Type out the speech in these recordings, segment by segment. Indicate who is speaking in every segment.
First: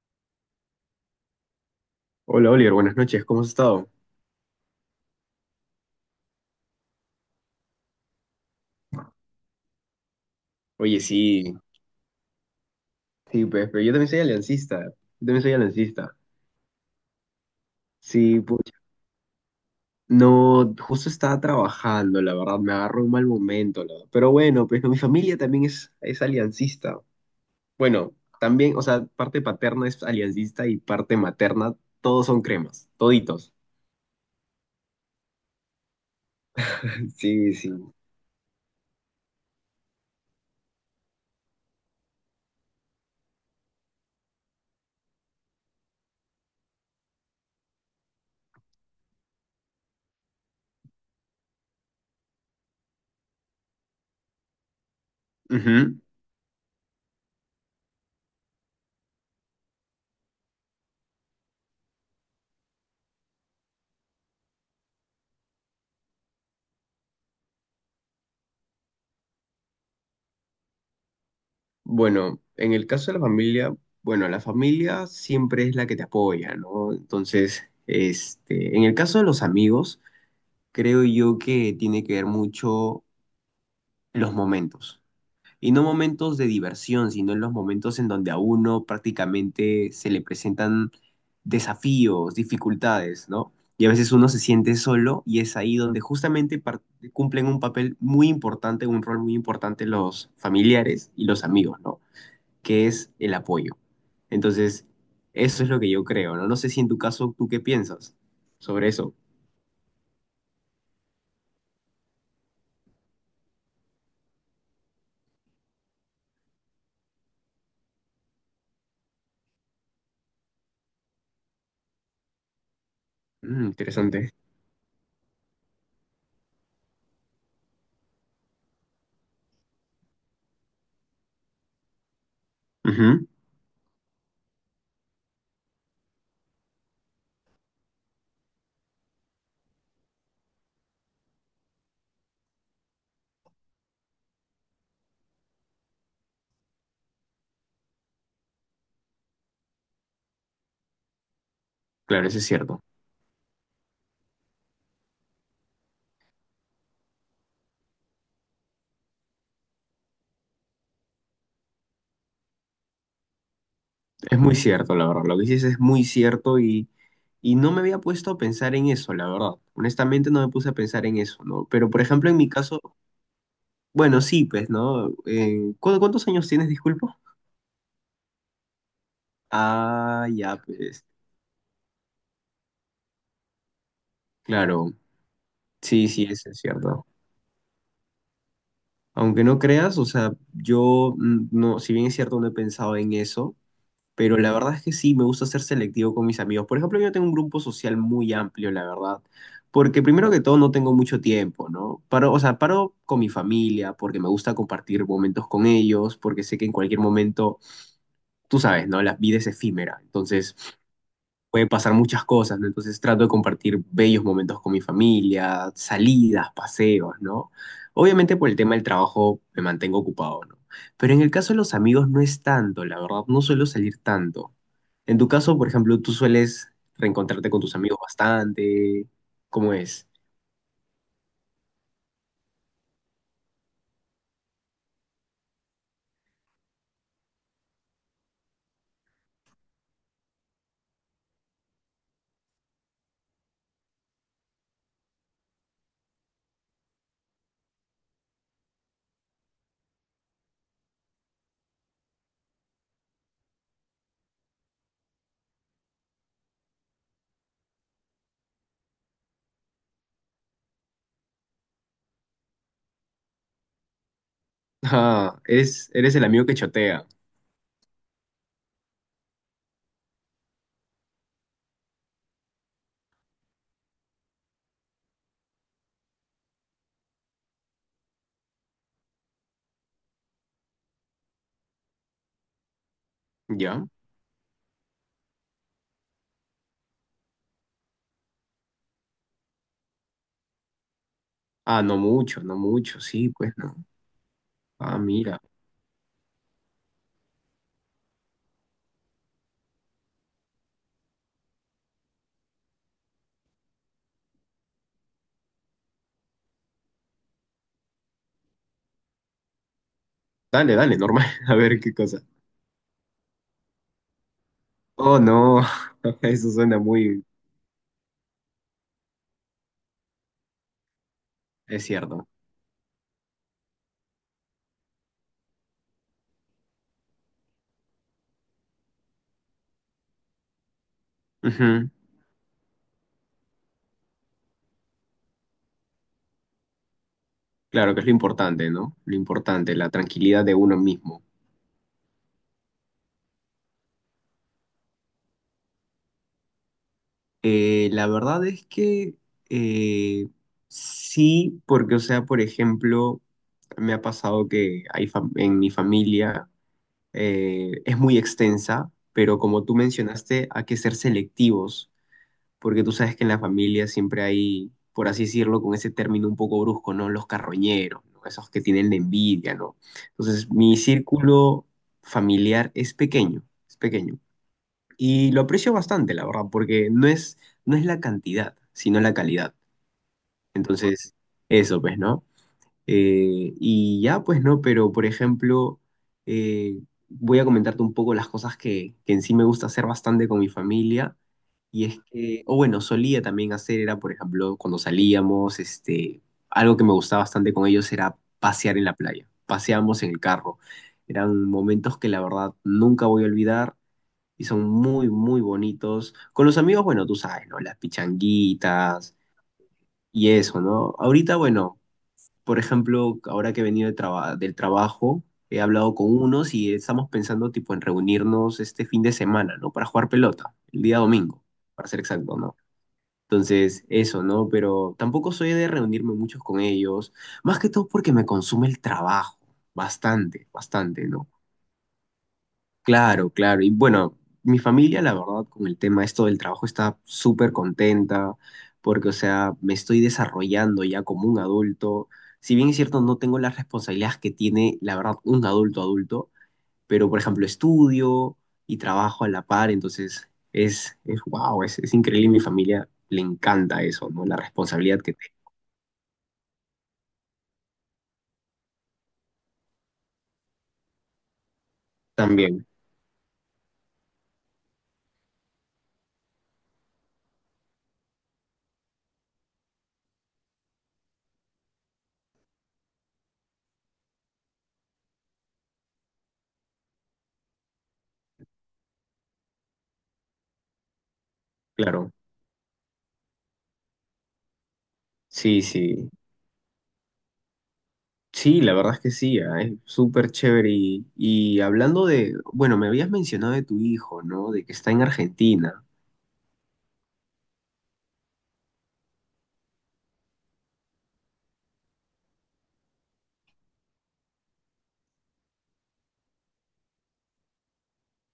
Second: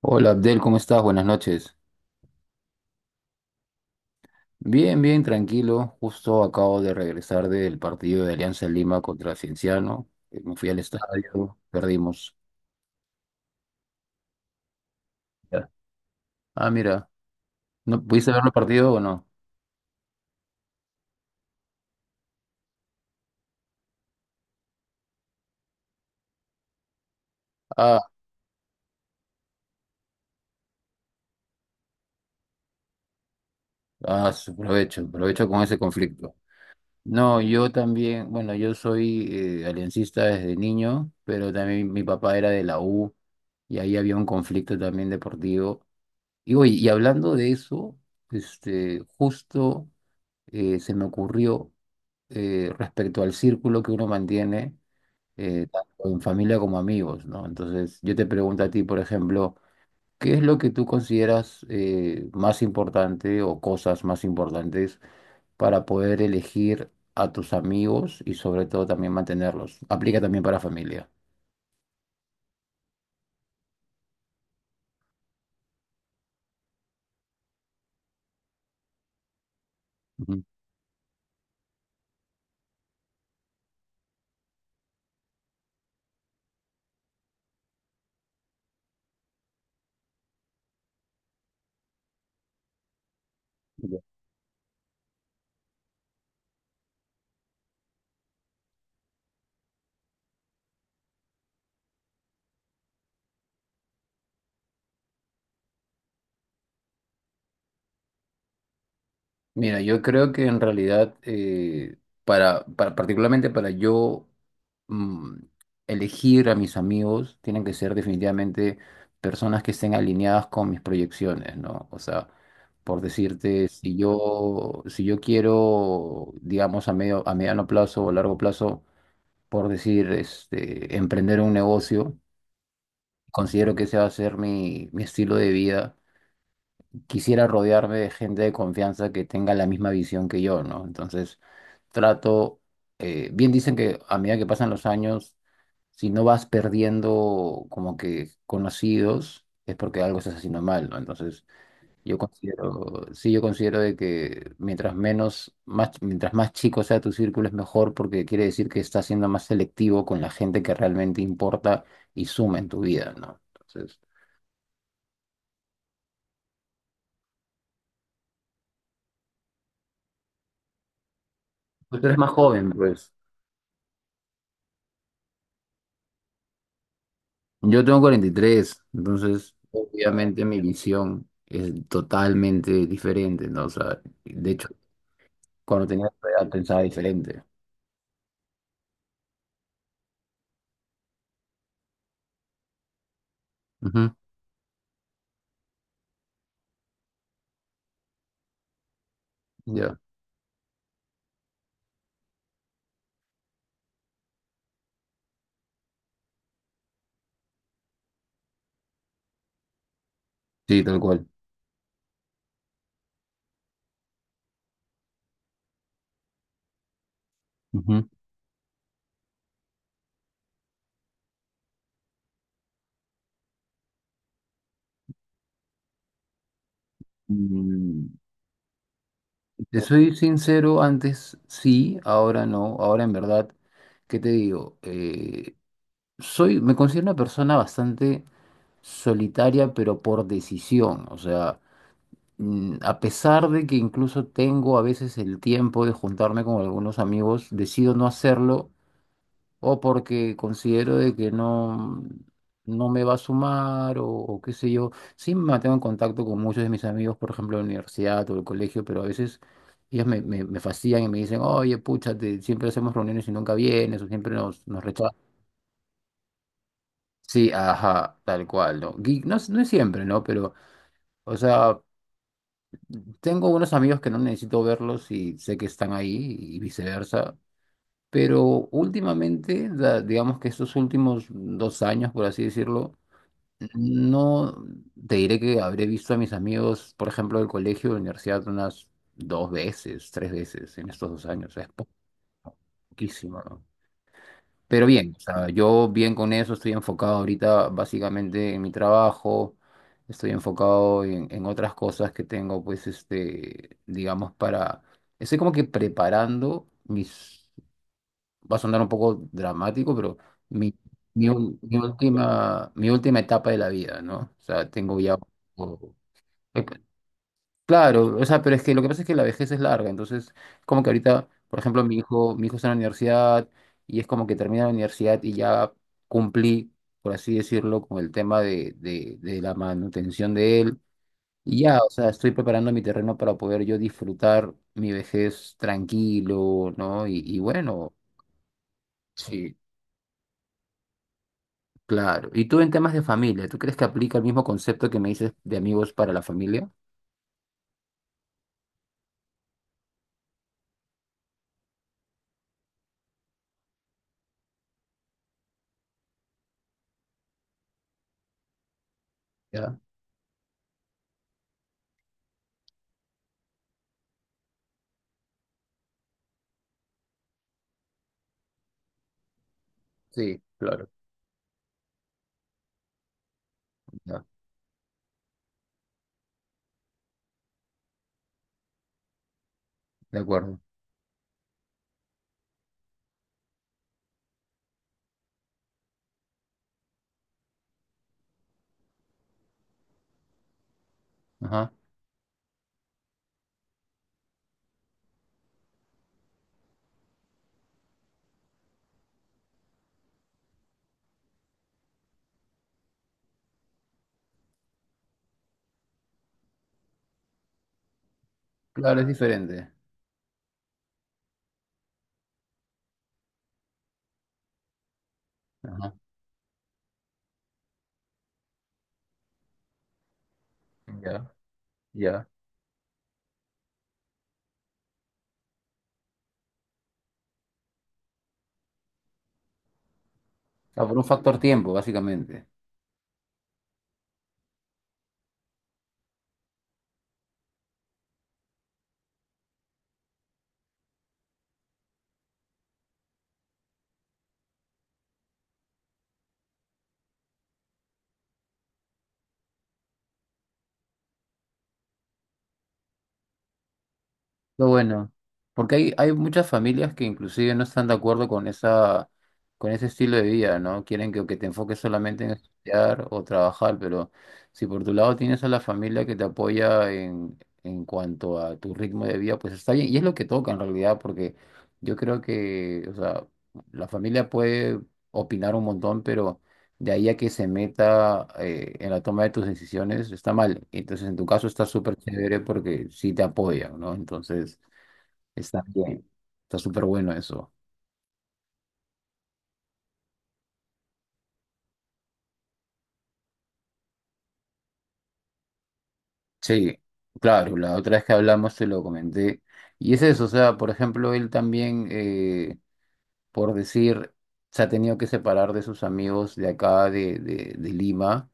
Speaker 1: Hola Abdel, ¿cómo estás? Buenas noches.
Speaker 2: Hola Oliver, buenas noches, ¿cómo has estado?
Speaker 1: Bien, bien, tranquilo. Justo acabo de regresar del partido de Alianza Lima contra Cienciano. Me fui al
Speaker 2: Oye, sí,
Speaker 1: estadio, perdimos.
Speaker 2: sí, pues, pero yo también soy aliancista, yo también soy
Speaker 1: Ya.
Speaker 2: aliancista.
Speaker 1: Ah, mira, ¿no pudiste
Speaker 2: Sí,
Speaker 1: ver el
Speaker 2: pucha.
Speaker 1: partido o no?
Speaker 2: No, justo estaba trabajando, la verdad, me agarró un mal momento, la verdad. Pero bueno, pues no, mi familia también es aliancista.
Speaker 1: Ah,
Speaker 2: Bueno, también, o sea, parte paterna es aliancista y parte materna, todos son cremas, toditos.
Speaker 1: Aprovecho, aprovecho con ese conflicto. No,
Speaker 2: Sí,
Speaker 1: yo
Speaker 2: sí.
Speaker 1: también, bueno, yo soy aliancista desde niño, pero también mi papá era de la U y ahí había un conflicto también deportivo. Y oye, y hablando de eso, este, justo. Se me ocurrió, respecto al círculo que uno mantiene, tanto
Speaker 2: Ujú.
Speaker 1: en familia como amigos, ¿no? Entonces, yo te pregunto a ti, por ejemplo, ¿qué es lo que tú consideras, más importante o cosas más importantes para poder elegir a tus amigos y sobre todo también mantenerlos? Aplica también para familia.
Speaker 2: Bueno, en el caso de la familia, bueno, la familia siempre es la que te apoya, ¿no? Entonces, este, en el caso de los amigos,
Speaker 1: Ujú.
Speaker 2: creo yo que tiene que ver mucho los momentos. Y no momentos de diversión, sino en los momentos en donde a uno prácticamente se le presentan desafíos, dificultades, ¿no? Y a veces uno se siente solo y es ahí donde justamente cumplen un papel muy importante, un rol muy importante los familiares y los amigos, ¿no? Que es el apoyo. Entonces, eso es lo que yo creo, ¿no? No sé si en tu caso, ¿tú qué piensas sobre eso?
Speaker 1: Mira, yo creo que en realidad, particularmente para yo, mm, elegir a mis amigos, tienen que ser definitivamente personas que estén alineadas con mis proyecciones, ¿no? O sea, por
Speaker 2: Mm,
Speaker 1: decirte,
Speaker 2: interesante.
Speaker 1: si yo quiero, digamos, a mediano plazo o largo plazo, por decir, este, emprender un negocio,
Speaker 2: Ujú.
Speaker 1: considero que ese va a ser mi estilo de vida. Quisiera rodearme de gente de confianza que tenga la misma visión que yo, ¿no? Entonces, trato, bien dicen que a medida que pasan los años, si no vas perdiendo como que conocidos, es porque algo estás haciendo mal, ¿no? Entonces, yo
Speaker 2: Claro, eso es cierto.
Speaker 1: considero, sí, yo considero de que mientras más chico sea tu círculo es mejor porque quiere decir que estás siendo más selectivo con la gente que realmente importa y suma en tu vida, ¿no? Entonces,
Speaker 2: Es muy cierto, la verdad. Lo que dices es muy cierto y no me había puesto a pensar en eso, la verdad. Honestamente, no me puse a pensar en eso, ¿no? Pero,
Speaker 1: pues
Speaker 2: por
Speaker 1: tú eres
Speaker 2: ejemplo,
Speaker 1: más
Speaker 2: en mi
Speaker 1: joven,
Speaker 2: caso,
Speaker 1: pues.
Speaker 2: bueno, sí, pues, ¿no? ¿Cuántos años tienes, disculpa?
Speaker 1: Yo tengo 43 entonces. Ah,
Speaker 2: Ah,
Speaker 1: obviamente
Speaker 2: ya,
Speaker 1: mi
Speaker 2: pues,
Speaker 1: visión es totalmente diferente, ¿no? O sea, de hecho,
Speaker 2: claro.
Speaker 1: cuando tenía
Speaker 2: Sí, sí,
Speaker 1: esa
Speaker 2: eso
Speaker 1: edad
Speaker 2: es
Speaker 1: pensaba
Speaker 2: cierto.
Speaker 1: diferente.
Speaker 2: Aunque no creas, o sea, yo no, si bien es cierto, no he pensado en eso,
Speaker 1: Ujú.
Speaker 2: pero la verdad es que sí, me gusta ser selectivo con mis amigos. Por ejemplo, yo tengo un grupo social muy amplio, la verdad,
Speaker 1: Ya.
Speaker 2: porque primero que todo no tengo mucho tiempo, ¿no? Paro, o sea, paro con mi familia porque me gusta compartir momentos con ellos, porque sé que en cualquier momento, tú sabes, ¿no? La vida es efímera, entonces
Speaker 1: Sí, tal cual.
Speaker 2: puede pasar muchas cosas, ¿no? Entonces trato de compartir bellos momentos con mi familia, salidas, paseos, ¿no?
Speaker 1: Ujú.
Speaker 2: Obviamente por el tema del trabajo me mantengo ocupado, ¿no? Pero en el caso de los amigos no es tanto, la verdad, no suelo salir tanto. En tu caso, por ejemplo, tú sueles reencontrarte con tus amigos
Speaker 1: Mm,
Speaker 2: bastante, ¿cómo
Speaker 1: te
Speaker 2: es?
Speaker 1: soy sincero, antes sí, ahora no, ahora en verdad, ¿qué te digo? Me considero una persona bastante solitaria, pero por decisión, o sea... a pesar de que incluso tengo a veces el tiempo de juntarme con algunos amigos, decido no hacerlo o porque considero de que no me va a sumar o qué sé yo. Sí me mantengo en contacto con muchos de mis amigos, por ejemplo, de la universidad o del colegio, pero a veces ellos me fastidian y me dicen, oye, pucha, siempre hacemos reuniones y nunca vienes o nos rechazas.
Speaker 2: Ah, eres el amigo que chotea,
Speaker 1: Sí, ajá, tal cual, ¿no? Y no, no es siempre, ¿no? Pero, o sea... Tengo unos amigos que no necesito verlos y sé que están ahí y viceversa, pero últimamente, digamos que estos últimos 2 años, por así decirlo,
Speaker 2: ¿ya?
Speaker 1: no te diré que habré visto a mis amigos, por ejemplo, del colegio, de la universidad, unas dos veces, tres veces en estos 2 años, o sea, es
Speaker 2: Ah, no mucho, no mucho, sí,
Speaker 1: poquísimo,
Speaker 2: pues
Speaker 1: ¿no?
Speaker 2: no.
Speaker 1: Pero
Speaker 2: Ah,
Speaker 1: bien, o
Speaker 2: mira.
Speaker 1: sea, yo bien con eso, estoy enfocado ahorita básicamente en mi trabajo, estoy enfocado en otras cosas que tengo, pues, este, digamos, para... Estoy como que preparando mis... Va a sonar un poco dramático, pero mi,
Speaker 2: Dale, dale, normal. A ver qué cosa.
Speaker 1: mi última etapa de la vida, ¿no? O sea, tengo ya...
Speaker 2: Oh, no.
Speaker 1: o-
Speaker 2: Eso
Speaker 1: He
Speaker 2: suena muy.
Speaker 1: Claro, o sea, pero es que lo que pasa es que la vejez es larga, entonces como que ahorita, por ejemplo,
Speaker 2: Es cierto.
Speaker 1: mi hijo está en la universidad y es como que termina la universidad y ya cumplí, por así decirlo, con el tema de la manutención de él y ya, o
Speaker 2: Ujú.
Speaker 1: sea, estoy preparando mi terreno para poder yo disfrutar mi vejez tranquilo, ¿no? Y bueno,
Speaker 2: Claro que es lo importante, ¿no? Lo
Speaker 1: sí,
Speaker 2: importante, la tranquilidad de uno mismo.
Speaker 1: claro. ¿Y tú en temas de familia, tú crees que aplica el mismo concepto que me dices de amigos para la familia?
Speaker 2: La verdad es que eh, sí, porque, o sea, por ejemplo, me ha pasado que hay en mi familia es muy extensa, pero como tú
Speaker 1: Ya,
Speaker 2: mencionaste, hay que ser selectivos. Porque tú sabes que en la familia siempre hay, por así decirlo, con ese término un poco brusco, ¿no? Los carroñeros, ¿no? Esos que tienen la envidia, ¿no?
Speaker 1: sí,
Speaker 2: Entonces, mi
Speaker 1: claro.
Speaker 2: círculo familiar es pequeño, es pequeño.
Speaker 1: Ya,
Speaker 2: Y lo aprecio bastante, la verdad, porque no es la cantidad, sino la calidad.
Speaker 1: de acuerdo.
Speaker 2: Entonces, eso, pues, ¿no? Y ya, pues, ¿no? Pero, por ejemplo, eh, voy a comentarte un poco las cosas que en sí me gusta hacer bastante con mi familia.
Speaker 1: Ajá.
Speaker 2: Y es que, o bueno, solía también hacer, era por ejemplo, cuando salíamos, este, algo que me gustaba bastante con ellos era pasear en la playa. Paseábamos en el carro. Eran momentos que la verdad nunca voy a olvidar y son muy, muy bonitos. Con los amigos, bueno, tú sabes, ¿no? Las
Speaker 1: Claro, es
Speaker 2: pichanguitas
Speaker 1: diferente.
Speaker 2: y eso, ¿no? Ahorita, bueno, por ejemplo, ahora que he venido de del trabajo, he
Speaker 1: Ajá,
Speaker 2: hablado con unos y estamos pensando tipo en reunirnos este fin de semana, ¿no? Para jugar pelota, el día
Speaker 1: ya,
Speaker 2: domingo, para ser
Speaker 1: ya.
Speaker 2: exacto, ¿no? Entonces, eso, ¿no? Pero tampoco soy de reunirme muchos con ellos, más que todo porque me consume el trabajo, bastante,
Speaker 1: O sea, por
Speaker 2: bastante,
Speaker 1: un
Speaker 2: ¿no?
Speaker 1: factor tiempo, básicamente.
Speaker 2: Claro, claro. Y bueno, mi familia, la verdad, con el tema esto del trabajo está súper contenta, porque, o sea, me estoy desarrollando ya como un adulto. Si bien es cierto, no tengo las responsabilidades que tiene, la verdad, un adulto adulto, pero por ejemplo estudio y trabajo a la par, entonces es, wow, es increíble. Mi familia le encanta eso, ¿no? La
Speaker 1: Lo
Speaker 2: responsabilidad
Speaker 1: bueno,
Speaker 2: que te
Speaker 1: porque hay muchas familias que inclusive no están de acuerdo con esa, con ese estilo de vida, ¿no? Quieren que te enfoques solamente en
Speaker 2: también,
Speaker 1: estudiar o trabajar, pero si por tu lado tienes a la familia que te apoya en cuanto a tu ritmo de vida, pues está bien. Y es lo que toca en realidad, porque yo creo que, o sea, la familia puede opinar un montón, pero de ahí a que se meta, en la toma de tus decisiones, está mal. Entonces, en tu caso está súper
Speaker 2: claro.
Speaker 1: chévere porque sí te apoyan, ¿no? Entonces, está
Speaker 2: Sí,
Speaker 1: bien,
Speaker 2: sí.
Speaker 1: está súper bueno eso.
Speaker 2: Sí, la verdad es que sí, ah, es súper chévere. Y hablando de, bueno, me habías mencionado de tu hijo, ¿no? De que está en Argentina.
Speaker 1: Sí, claro, la otra vez que hablamos te lo comenté. Y es eso, o sea, por ejemplo, él también, por decir, se ha tenido que separar de sus amigos de acá, de Lima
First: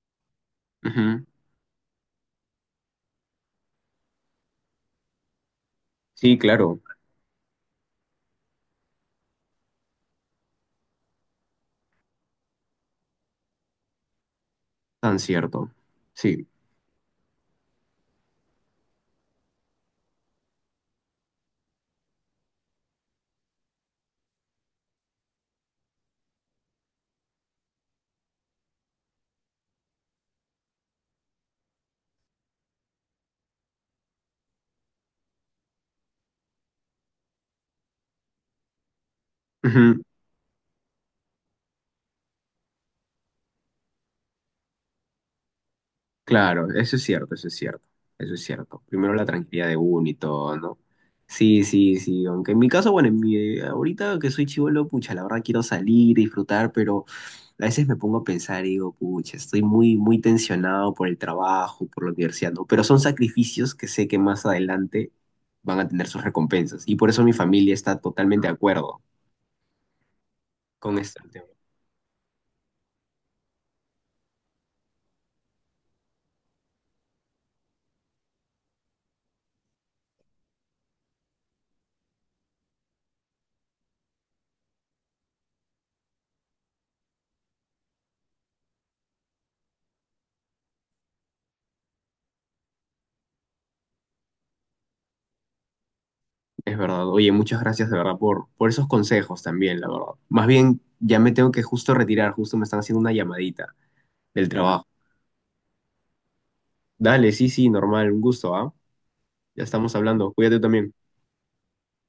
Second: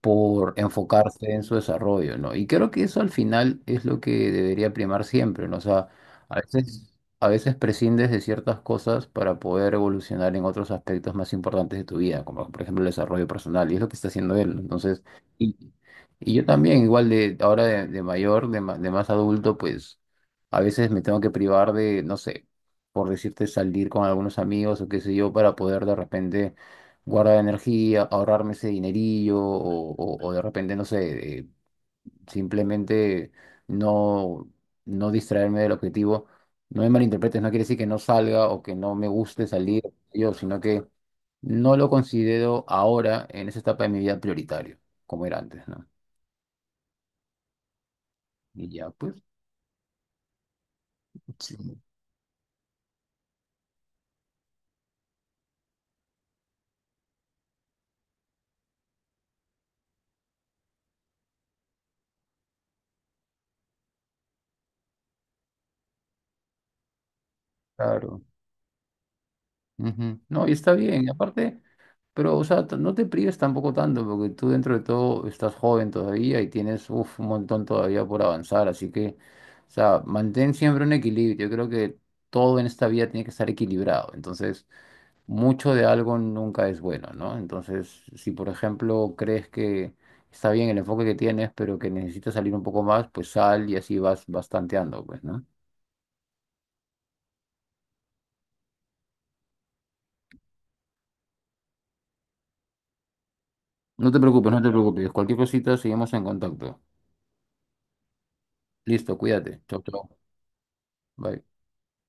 Speaker 1: por
Speaker 2: Ujú.
Speaker 1: enfocarse en su desarrollo, ¿no? Y creo que eso al final es lo que debería primar siempre, ¿no? O sea, a
Speaker 2: Sí, claro,
Speaker 1: veces, a veces prescindes de ciertas cosas para poder evolucionar en otros aspectos más importantes de tu vida, como por ejemplo el desarrollo personal, y es lo que está haciendo él, ¿no? Entonces,
Speaker 2: tan
Speaker 1: y,
Speaker 2: cierto.
Speaker 1: y yo
Speaker 2: Sí.
Speaker 1: también, igual de ahora de mayor, de más adulto, pues a veces me tengo que privar de, no sé, por decirte, salir con algunos amigos o qué sé yo, para poder de repente guardar energía, ahorrarme ese dinerillo o de repente, no sé, simplemente no, no distraerme del objetivo. No me malinterpretes, no quiere decir que no salga o que no me guste salir
Speaker 2: Ujú.
Speaker 1: yo, sino que no lo considero ahora en esa etapa de mi vida prioritario, como era antes, ¿no?
Speaker 2: Claro, eso es cierto, eso es cierto, eso es
Speaker 1: Y
Speaker 2: cierto.
Speaker 1: ya, pues,
Speaker 2: Primero la tranquilidad de uno y todo, ¿no? Sí, sí, sí, aunque en mi caso, bueno, ahorita que soy chivolo, pucha, la verdad quiero salir, disfrutar, pero a veces me pongo a pensar y digo, pucha, estoy muy, muy tensionado por el trabajo, por la universidad, ¿no? Pero son sacrificios que sé que más adelante van a tener sus recompensas y por eso mi familia está
Speaker 1: claro.
Speaker 2: totalmente de acuerdo
Speaker 1: Ujú. No, y está
Speaker 2: con
Speaker 1: bien. Y
Speaker 2: esto.
Speaker 1: aparte, pero, o sea, no te prives tampoco tanto, porque tú dentro de todo estás joven todavía y tienes uf, un montón todavía por avanzar. Así que, o sea, mantén siempre un equilibrio. Yo creo que todo en esta vida tiene que estar equilibrado. Entonces, mucho de algo nunca es bueno, ¿no? Entonces, si por ejemplo crees que está bien el enfoque que tienes, pero que necesitas salir un poco más, pues sal y así vas, vas tanteando, pues, ¿no?
Speaker 2: Es verdad. Oye, muchas gracias de verdad por esos consejos también, la verdad. Más bien, ya me tengo que justo retirar, justo me están haciendo una llamadita
Speaker 1: No te
Speaker 2: del
Speaker 1: preocupes, no te
Speaker 2: trabajo.
Speaker 1: preocupes. Cualquier cosita, seguimos en contacto.
Speaker 2: Dale, sí, sí, normal, un gusto, ¿ah?
Speaker 1: Listo, cuídate.
Speaker 2: Ya
Speaker 1: Chau,
Speaker 2: estamos
Speaker 1: chau.
Speaker 2: hablando. Cuídate también.
Speaker 1: Bye.